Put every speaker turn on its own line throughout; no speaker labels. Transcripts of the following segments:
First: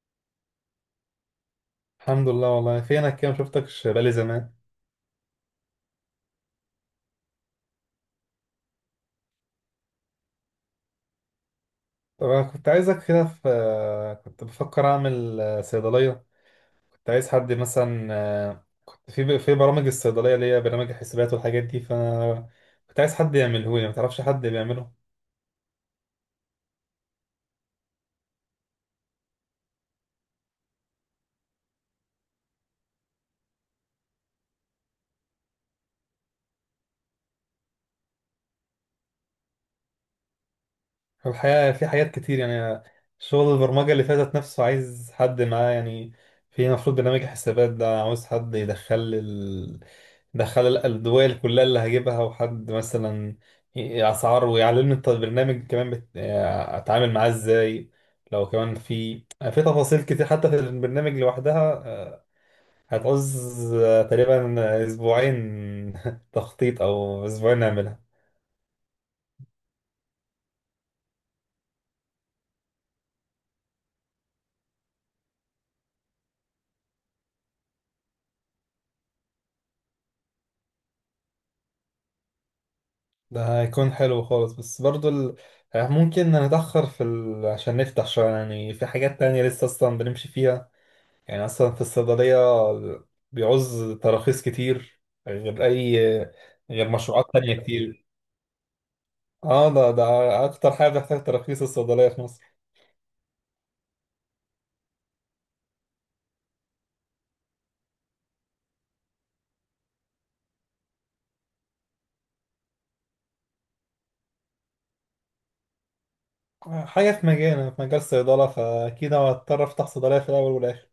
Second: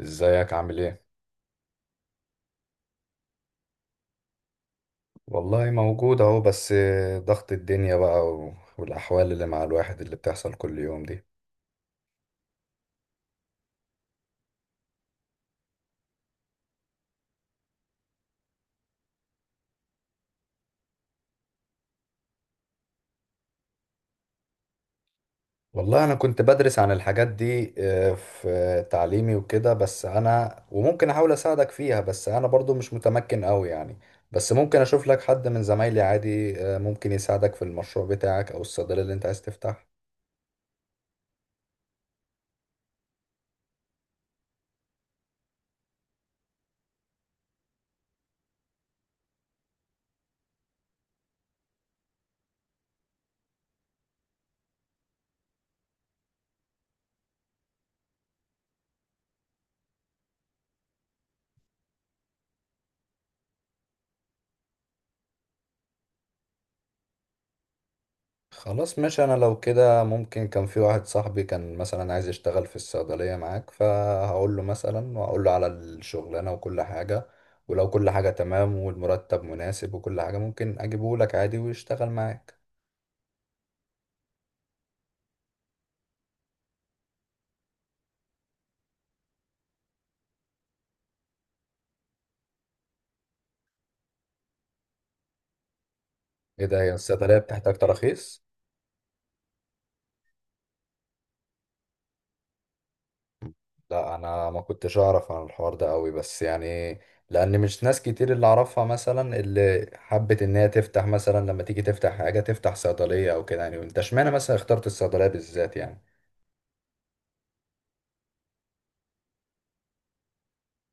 ازيك عامل ايه؟
الحمد لله. والله فينك كده، مشفتكش بقالي زمان.
والله موجود اهو. بس ضغط الدنيا بقى والاحوال اللي مع الواحد اللي بتحصل كل يوم دي.
طب انا كنت عايزك، كده كنت بفكر اعمل صيدليه. كنت عايز حد مثلا، كنت في برامج الصيدليه اللي هي برامج الحسابات والحاجات دي، فانا كنت عايز حد يعمله لي. ما تعرفش حد بيعمله؟
والله انا كنت بدرس عن الحاجات دي، في تعليمي وكده. بس انا وممكن احاول اساعدك فيها، بس انا برضو مش متمكن قوي يعني. بس ممكن اشوف لك حد من زمايلي عادي، ممكن يساعدك في المشروع بتاعك او الصيدلية اللي انت عايز تفتحها.
الحقيقه في حاجات كتير يعني. شغل البرمجه اللي فاتت نفسه عايز حد معاه يعني. في المفروض برنامج الحسابات ده عاوز حد يدخل، دخل الدول كلها اللي هجيبها، وحد مثلا اسعار، ويعلمني البرنامج كمان بت... آه، اتعامل معاه ازاي. لو كمان في، في تفاصيل كتير حتى في البرنامج لوحدها، هتعوز تقريبا اسبوعين تخطيط، او اسبوعين نعملها.
خلاص ماشي. انا لو كده ممكن، كان في واحد صاحبي كان مثلا عايز يشتغل في الصيدلية معاك، فهقول له مثلا وهقول له على الشغلانة وكل حاجة. ولو كل حاجة تمام والمرتب مناسب وكل حاجة، ممكن اجيبه لك عادي ويشتغل معاك.
ده هيكون حلو خالص، بس برضو ال... آه، ممكن نتأخر في عشان نفتح، شوية يعني في حاجات تانية لسه أصلا بنمشي فيها. يعني اصلا في الصيدليه بيعوز تراخيص كتير، غير اي،
ايه ده،
غير
هي
مشروعات
الصيدلية
تانية
بتحتاج
كتير.
تراخيص؟
اه، ده اكتر حاجه بتحتاج تراخيص الصيدليه في مصر.
لا انا ما كنتش اعرف عن الحوار ده قوي، بس يعني لان مش ناس كتير اللي اعرفها مثلا اللي حبت ان هي تفتح، مثلا لما تيجي تفتح حاجة تفتح صيدلية او كده، يعني انت اشمعنى مثلا اخترت الصيدلية بالذات يعني.
حاجه في مجال، في مجال الصيدله، فاكيد هضطر افتح صيدليه في الاول والاخر.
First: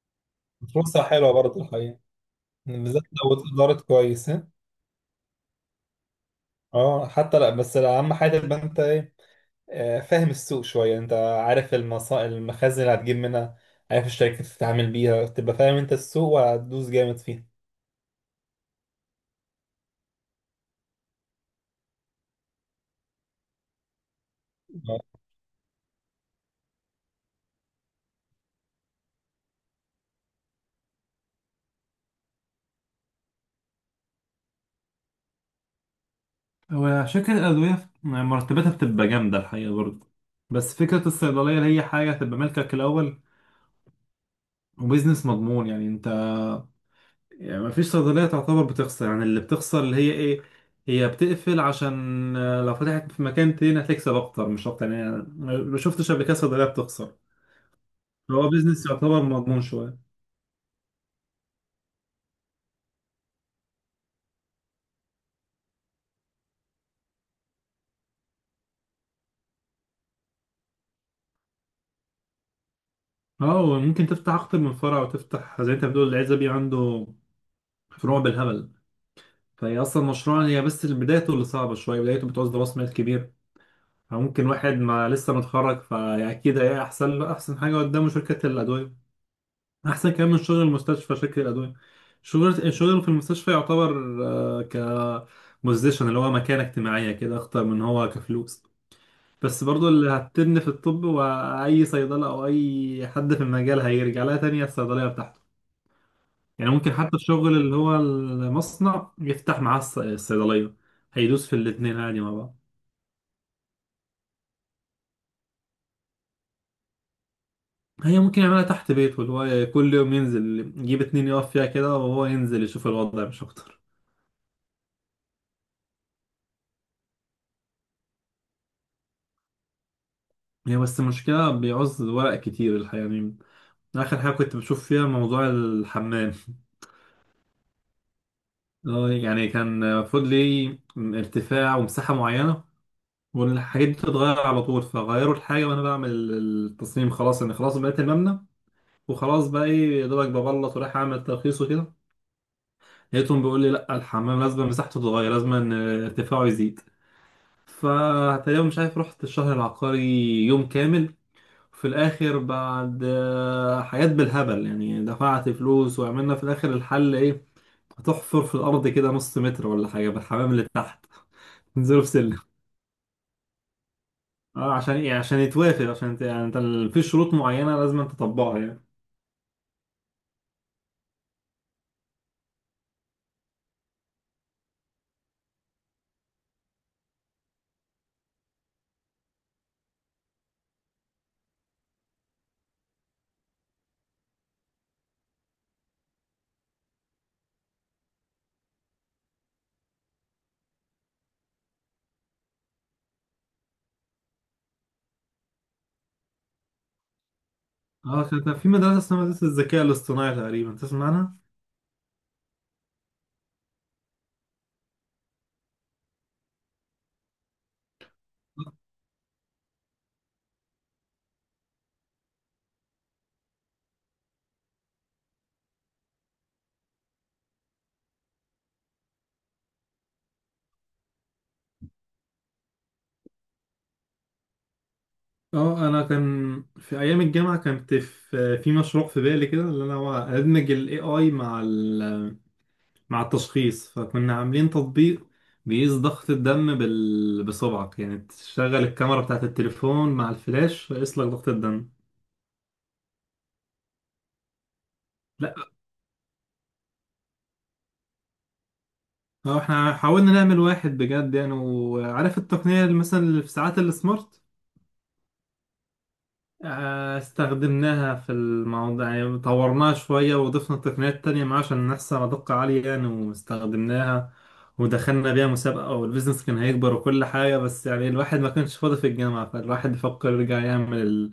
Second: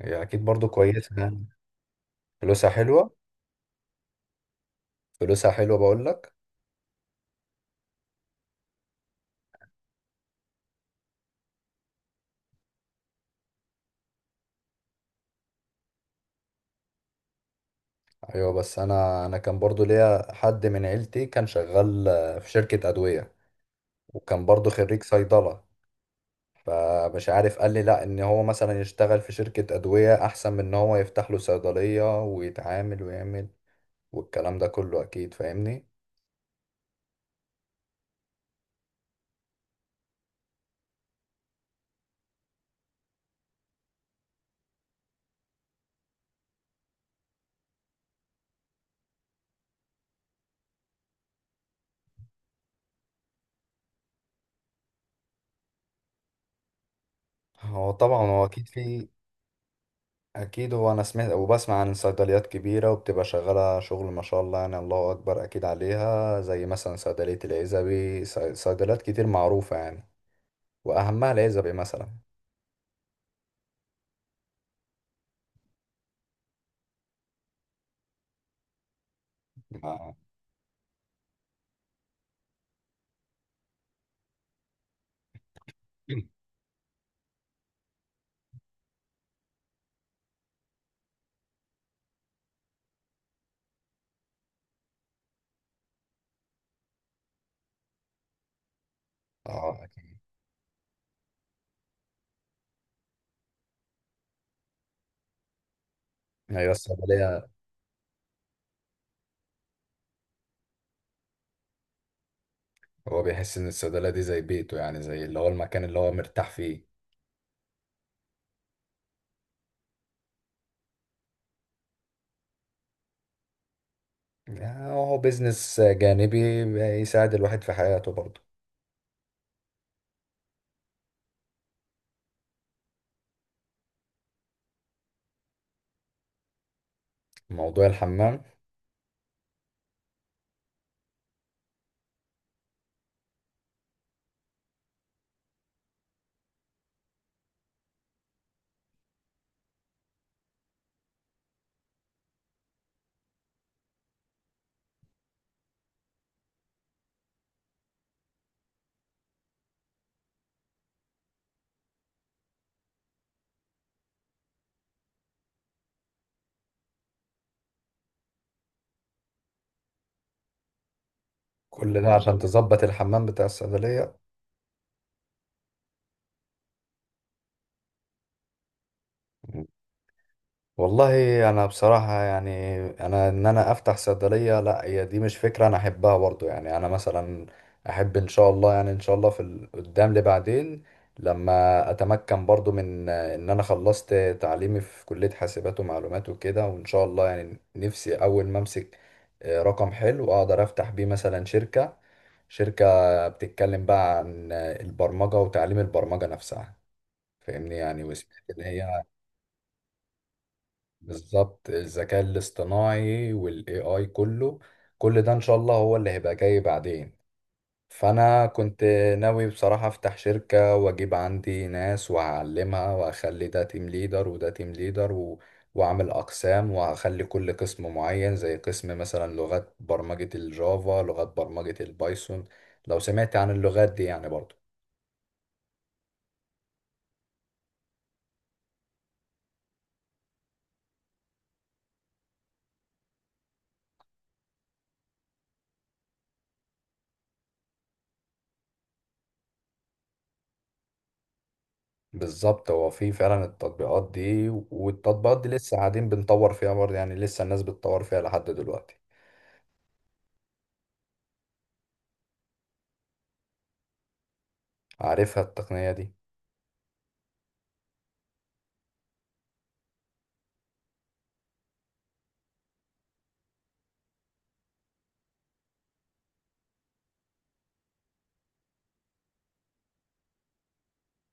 هي اكيد برضو
فرصه
كويسه.
حلوه برضه الحقيقه،
فلوسها
بالذات
حلوه.
لو اتدارت كويس، ها؟
فلوسها حلوه بقول لك.
اه حتى لا، بس اهم حاجه تبقى انت ايه، فاهم السوق شويه. انت عارف المخازن اللي هتجيب منها، عارف الشركات اللي تتعامل بيها، تبقى فاهم انت السوق، وهتدوس جامد فيه.
ايوه بس انا كان برضو ليا حد من عيلتي كان شغال، في شركه ادويه. وكان برضو خريج صيدله. فمش عارف، قال لي لا، ان هو مثلا يشتغل في شركه ادويه احسن من ان هو يفتح له صيدليه ويتعامل ويعمل والكلام ده كله، اكيد فاهمني.
هو عشان كده الأدوية مرتباتها بتبقى جامدة الحقيقة برضه، بس فكرة الصيدلية اللي هي حاجة تبقى ملكك الأول، وبيزنس مضمون يعني. أنت يعني مفيش صيدلية تعتبر بتخسر، يعني اللي بتخسر اللي هي إيه، هي بتقفل. عشان لو فتحت في مكان تاني هتكسب أكتر، مش أكتر يعني. أنا ما شفتش قبل كده صيدلية بتخسر.
هو طبعا هو
هو
اكيد
بيزنس
في.
يعتبر مضمون شوية.
اكيد هو انا سمعت وبسمع عن صيدليات كبيره وبتبقى شغاله شغل ما شاء الله، يعني الله اكبر اكيد عليها، زي مثلا صيدليه العزبي. صيدليات كتير معروفه يعني، واهمها العزبي مثلا.
أه، وممكن تفتح أكتر من فرع، وتفتح زي أنت بتقول العزبي عنده فروع بالهبل. فهي أصلا
آه.
مشروع، هي بس بدايته اللي صعبة شوية، بدايته بتعوز راس مال كبير. فممكن واحد ما لسه متخرج، فأكيد هي أحسن له، أحسن حاجة قدامه شركة الأدوية، أحسن كمان من شغل المستشفى شركة الأدوية. شغل، الشغل في المستشفى يعتبر آه، كبوزيشن اللي هو مكانة اجتماعية، كده أخطر من هو كفلوس. بس
اه
برضو اللي
اكيد.
هتبني في الطب، وأي صيدلة أو أي حد في المجال هيرجع لها تانية، الصيدلية بتاعته.
ايوه
يعني ممكن حتى
الصيدليه.
الشغل اللي هو المصنع يفتح معاه الصيدلية، هيدوس في الاتنين عادي مع بعض.
هو بيحس ان الصيدليه دي زي بيته، يعني زي اللي هو المكان اللي هو مرتاح فيه.
هي ممكن يعملها تحت بيته، اللي هو كل يوم ينزل يجيب اتنين يقف فيها كده، وهو ينزل يشوف الوضع، مش أكتر.
يعني هو بيزنس جانبي يساعد الواحد في حياته برضه.
هي بس المشكلة بيعوز ورق كتير الحقيقة يعني. آخر حاجة كنت بشوف فيها موضوع الحمام.
موضوع الحمام؟
يعني كان المفروض ليه ارتفاع ومساحة معينة، والحاجات دي بتتغير على طول، فغيروا الحاجة وأنا بعمل التصميم. خلاص أنا خلاص بقيت المبنى، وخلاص بقى إيه، يا دوبك ببلط، ورايح أعمل ترخيص وكده، لقيتهم بيقول لي لأ الحمام لازم مساحته تتغير، لازم إن ارتفاعه يزيد. فتقريبا مش عارف، رحت الشهر العقاري يوم كامل، في الاخر بعد حاجات بالهبل يعني، دفعت فلوس، وعملنا في الاخر الحل ايه، هتحفر في الارض كده نص متر ولا حاجه بالحمام اللي تحت، نزله
كل
في
ده عشان
سلم.
تظبط الحمام بتاع الصيدليه؟
اه، عشان ايه؟ عشان يتوافق، عشان انت يعني انت في شروط معينه لازم انت تطبقها يعني.
والله انا بصراحه يعني انا انا افتح صيدليه لا، هي دي مش فكره انا احبها برضو. يعني انا مثلا احب ان شاء الله، يعني ان شاء الله في قدام لبعدين، لما اتمكن برضو من ان انا خلصت تعليمي في كليه حاسبات ومعلومات وكده. وان شاء الله يعني نفسي اول ما امسك، رقم حلو اقدر افتح بيه مثلا شركه بتتكلم بقى عن، البرمجه وتعليم البرمجه نفسها، فاهمني يعني.
اه كان
وسمعت
كان
ان
في مدرسه
هي
اسمها مدرسه الذكاء الاصطناعي، تقريبا تسمع عنها.
بالظبط الذكاء الاصطناعي والاي اي كله، كل ده ان شاء الله هو اللي هيبقى جاي بعدين. فانا كنت ناوي بصراحة افتح شركة واجيب عندي ناس وهعلمها واخلي ده تيم ليدر وده تيم ليدر و... واعمل اقسام وهخلي كل قسم معين، زي قسم مثلا لغات برمجة الجافا، لغات برمجة البايثون، لو سمعت عن اللغات دي يعني برضو.
اه انا كان في ايام الجامعه، كانت في مشروع في بالي كده، اللي انا هو ادمج الاي اي مع ال، مع التشخيص، فكنا عاملين تطبيق بيقيس ضغط الدم بصبعك، يعني تشغل الكاميرا بتاعت التليفون مع الفلاش، فيقيس لك ضغط الدم.
بالظبط، هو في فعلا التطبيقات دي، والتطبيقات دي
لا
لسه قاعدين بنطور فيها برضه، يعني لسه الناس بتطور فيها لحد دلوقتي.
هو احنا حاولنا نعمل واحد بجد يعني، وعارف التقنية اللي مثلا اللي في ساعات السمارت،
عارفها التقنية دي.
استخدمناها في الموضوع يعني، طورناها شوية وضفنا تقنيات تانية معاه عشان نحصل على دقة عالية يعني، واستخدمناها ودخلنا بيها مسابقة، والبيزنس كان هيكبر وكل حاجة، بس يعني الواحد ما كانش فاضي في الجامعة، فالواحد بيفكر يرجع يعمل،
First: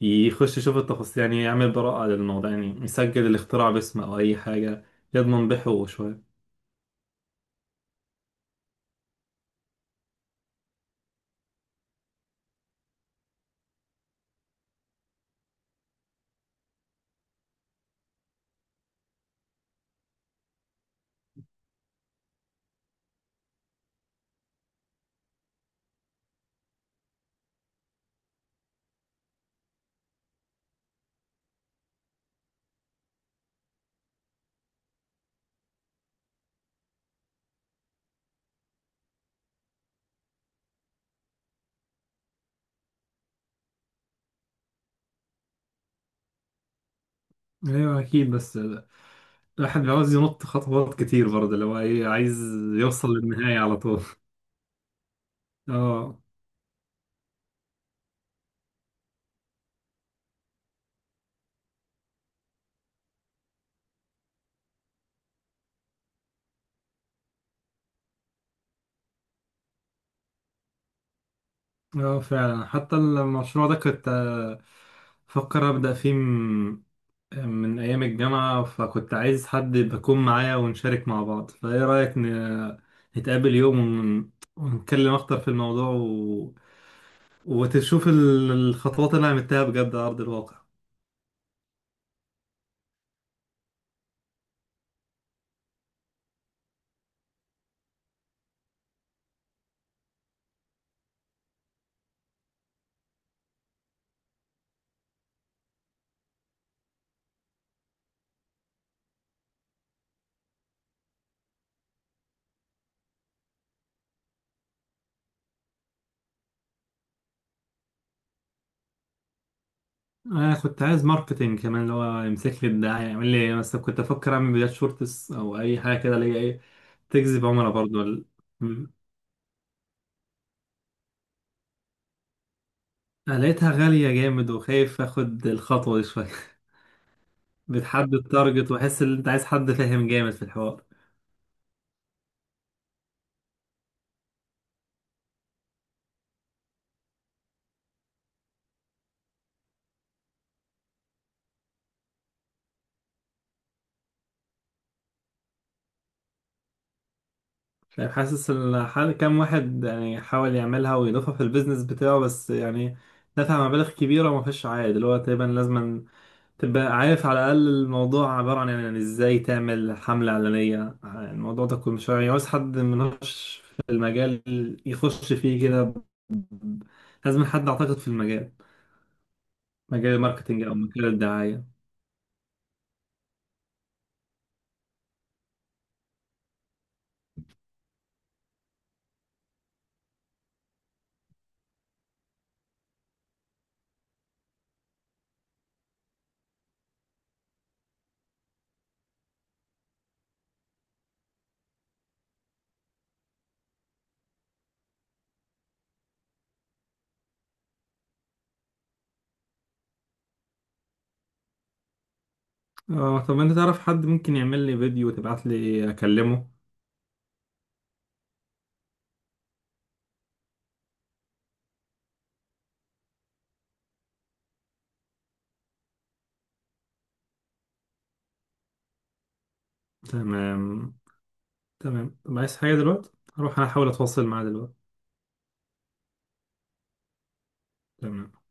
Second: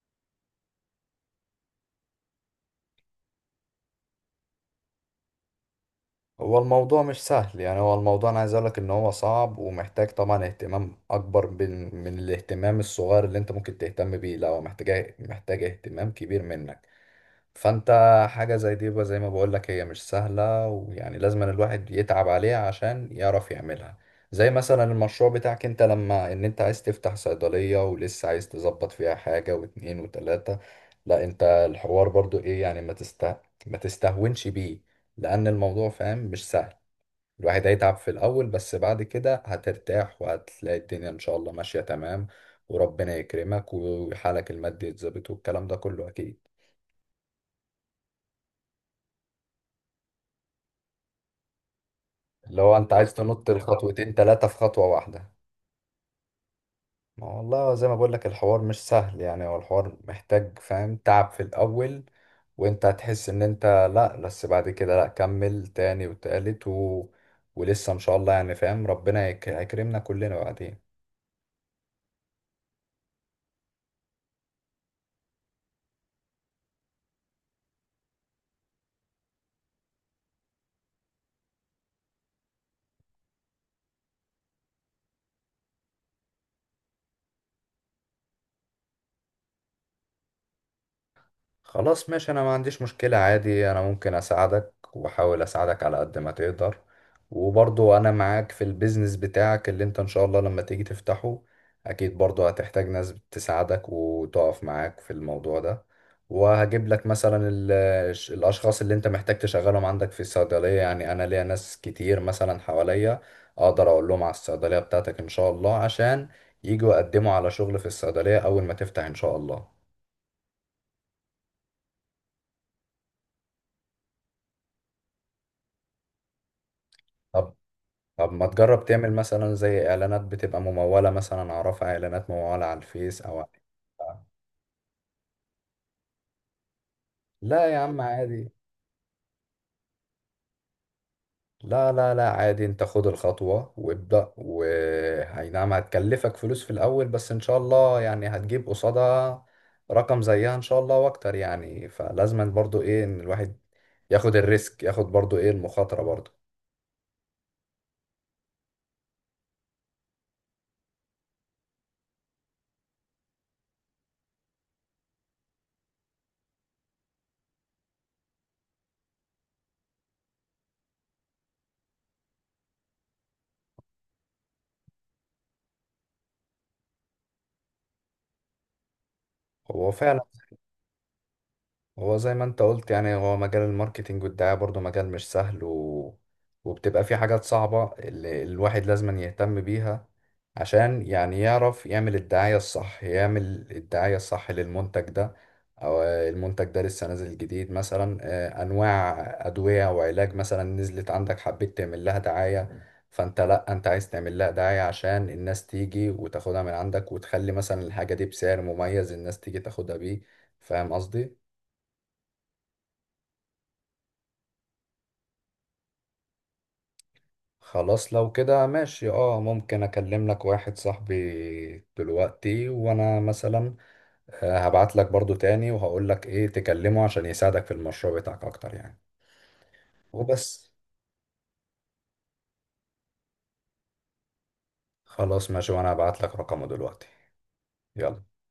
يخش يشوف التفاصيل يعني، يعمل براءة للموضوع يعني، يسجل الاختراع باسمه أو أي حاجة، يضمن بحقوقه شوية.
هو الموضوع مش سهل، يعني هو الموضوع انا عايز اقولك ان هو صعب ومحتاج طبعا اهتمام اكبر من الاهتمام الصغير اللي انت ممكن تهتم بيه. لا هو محتاج اهتمام كبير منك. فانت حاجة زي دي بقى، زي ما بقولك هي مش سهلة، ويعني لازم أن الواحد يتعب عليها عشان يعرف يعملها. زي مثلا المشروع بتاعك انت، لما انت عايز تفتح صيدلية ولسه عايز تظبط فيها حاجة واتنين وتلاتة. لا انت الحوار برضو ايه يعني، ما تستهونش بيه، لان الموضوع فاهم مش سهل. الواحد هيتعب في الاول، بس بعد كده هترتاح وهتلاقي الدنيا ان شاء الله ماشية تمام، وربنا يكرمك وحالك المادي يتظبط والكلام ده كله اكيد.
أيوة أكيد، بس الواحد عاوز ينط خطوات كتير برضه، اللي هو إيه، عايز
اللي هو انت
يوصل
عايز تنط
للنهاية على طول.
الخطوتين تلاتة في خطوة واحدة.
اه.
ما هو والله زي ما بقول لك الحوار مش سهل، يعني هو الحوار محتاج فاهم تعب في الأول، وانت هتحس ان انت لا، بس بعد كده لا، كمل تاني وتالت و... ولسه ان شاء الله يعني فاهم، ربنا هيكرمنا كلنا بعدين.
اه فعلا حتى المشروع ده كنت، فكر أبدأ فيه من أيام الجامعة، فكنت عايز حد بكون معايا ونشارك مع بعض، فإيه رأيك نتقابل يوم ونتكلم أكتر في الموضوع، وتشوف الخطوات اللي انا عملتها بجد على ارض الواقع.
خلاص ماشي، انا ما عنديش مشكلة عادي. انا ممكن اساعدك واحاول اساعدك على قد ما تقدر. وبرضو انا معاك في البيزنس بتاعك اللي انت ان شاء الله لما تيجي تفتحه. اكيد برضو هتحتاج ناس تساعدك وتقف معاك في الموضوع ده. وهجيب لك مثلا الاشخاص اللي انت محتاج تشغلهم عندك في الصيدلية. يعني انا ليا ناس كتير مثلا حواليا، اقدر اقول لهم على الصيدلية بتاعتك ان شاء الله، عشان يجوا يقدموا على شغل في الصيدلية اول ما تفتح ان شاء الله.
انا كنت عايز ماركتينج كمان، اللي هو يمسك لي الدعايه، يعمل لي إيه مثلا، كنت افكر اعمل فيديوهات شورتس او اي حاجه كده، اللي هي ايه تجذب
طب
عملاء برضو ال-
طب ما تجرب
م.
تعمل مثلا زي اعلانات بتبقى ممولة، مثلا اعرفها اعلانات ممولة على الفيس
أنا
او على.
لقيتها غاليه جامد، وخايف اخد الخطوه دي شويه.
لا يا عم
بتحدد
عادي.
تارجت، واحس ان انت عايز حد فاهم جامد في الحوار.
لا، لا، لا عادي، انت خد الخطوة وابدأ، وهي نعم هتكلفك فلوس في الاول، بس ان شاء الله يعني هتجيب قصادها رقم زيها ان شاء الله واكتر. يعني فلازم برضو ايه ان الواحد ياخد الريسك، ياخد برضو ايه المخاطرة برضو.
مش عارف، حاسس ان حال كام واحد يعني حاول يعملها ويضيفها في البيزنس بتاعه، بس يعني دفع مبالغ كبيره وما فيش عائد. اللي هو تقريبا لازما تبقى عارف على الأقل الموضوع، عبارة عن يعني إزاي تعمل حملة إعلانية. الموضوع ده كله مش يعني عاوز حد منهش في المجال يخش فيه كده، لازم حد أعتقد في المجال،
هو
مجال
فعلا
الماركتينج أو مجال الدعاية.
هو زي ما انت قلت، يعني هو مجال الماركتينج والدعاية برضو مجال مش سهل و... وبتبقى فيه حاجات صعبة اللي الواحد لازم يهتم بيها عشان يعني يعرف يعمل الدعاية الصح، يعمل الدعاية الصح للمنتج ده. أو المنتج ده لسه نازل جديد مثلا، أنواع أدوية وعلاج مثلا نزلت عندك حبيت تعمل لها دعاية. فأنت لأ، أنت عايز تعمل لها دعاية عشان الناس تيجي وتاخدها من عندك، وتخلي مثلا الحاجة دي بسعر مميز الناس تيجي تاخدها بيه. فاهم قصدي؟
اه طب أنت تعرف حد ممكن يعمل لي فيديو وتبعت لي أكلمه؟
خلاص لو كده ماشي، اه ممكن اكلم لك واحد صاحبي دلوقتي، وانا مثلا، هبعت لك برضو تاني وهقول لك ايه تكلمه، عشان يساعدك في المشروع بتاعك اكتر يعني. وبس.
تمام. تمام، طب عايز حاجة دلوقتي؟ هروح أنا أحاول أتواصل معاه دلوقتي.
خلاص ماشي، وانا هبعت لك رقمه دلوقتي. يلا.
تمام.